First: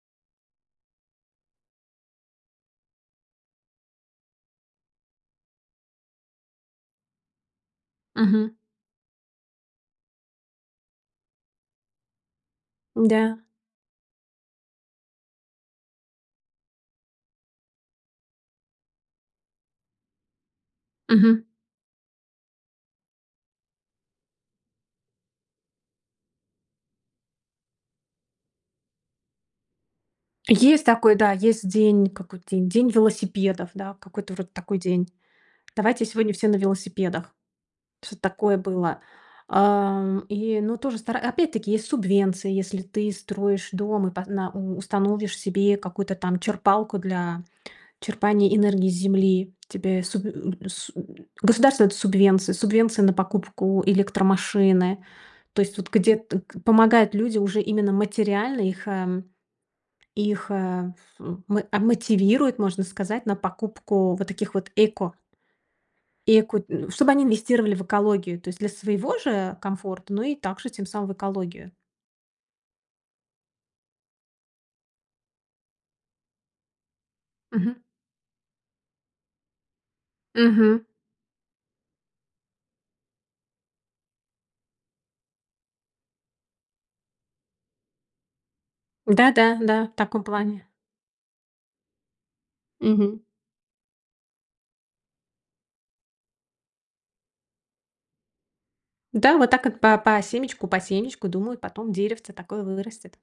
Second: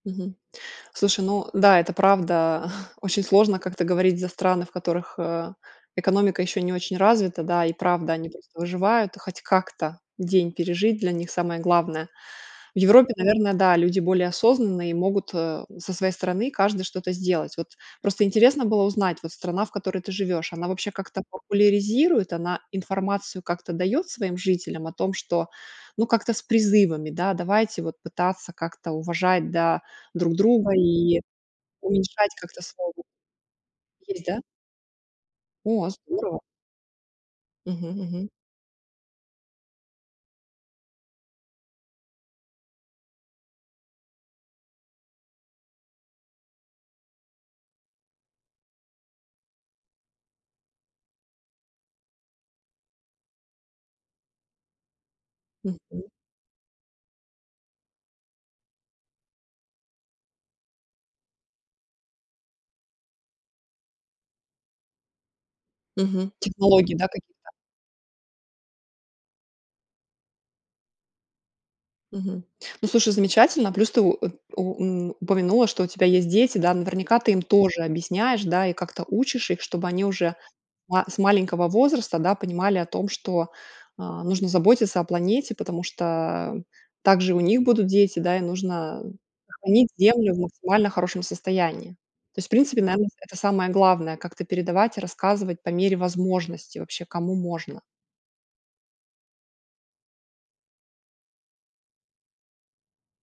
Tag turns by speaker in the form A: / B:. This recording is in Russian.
A: Мгм. Слушай, ну да, это правда. Очень сложно как-то говорить за страны, в которых, а, экономика еще не очень развита, да. И правда, они
B: Мгм.
A: просто выживают и хоть как-то день пережить- для них самое главное. В Европе,
B: М-да.
A: наверное, да, люди более осознанные и могут, э, со своей стороны каждый что-то сделать. Вот просто интересно было узнать, вот страна, в которой ты живешь, она вообще как-то
B: Мгм.
A: популяризирует, она информацию как-то дает своим жителям о том, что, ну, как-то с призывами, да: давайте вот пытаться как-то уважать, да, друг друга
B: Есть такой,
A: и
B: да, есть день,
A: уменьшать
B: какой
A: как-то.
B: день? День
A: [unintelligible]
B: велосипедов. Да,
A: Есть,
B: какой-то
A: да?
B: вроде такой день.
A: О,
B: Давайте сегодня
A: здорово.
B: все на велосипедах.
A: Мгм,
B: Что-то
A: мгм.
B: такое было. Ам, и, ну, тоже стара опять-таки есть субвенция. Если ты строишь дом и по на у установишь себе какую-то там черпалку для черпания энергии с земли. Тебе суб э, э, су государство дает субвенцию, субвенция на покупку электромашины. То есть вот,
A: Мгм.
B: где т к помогают люди уже именно материально. Их, э, их, э, ф у мо а, мотивируют, можно сказать, на покупку вот таких вот эко.
A: Мгм.
B: И эко, ну,
A: Технологии, да,
B: чтобы они
A: какие-то?
B: инвестировали в экологию, то есть для своего же комфорта, ну, и также тем самым в экологию.
A: Мгм. Ну, слушай, замечательно, плюс ты у у э, ун упомянула, что у тебя есть дети, да. Наверняка ты им
B: Мгм.
A: тоже объясняешь, да, и как-то учишь их, чтобы они уже
B: Мгм.
A: ма с маленького возраста, да, понимали о том, что, а, нужно заботиться о планете. Потому что также и у них будут дети, да, и нужно
B: Да, да, да,
A: сохранить
B: в таком
A: Землю в
B: плане.
A: максимально хорошем состоянии. То есть, в принципе, наверно, с
B: Мгм.
A: это самое главное как-то передавать и рассказывать по мере возможности, вообще, кому можно.
B: Да, вот так вот, по по семечку, по семечку, думаю, потом деревце такое вы вырастет.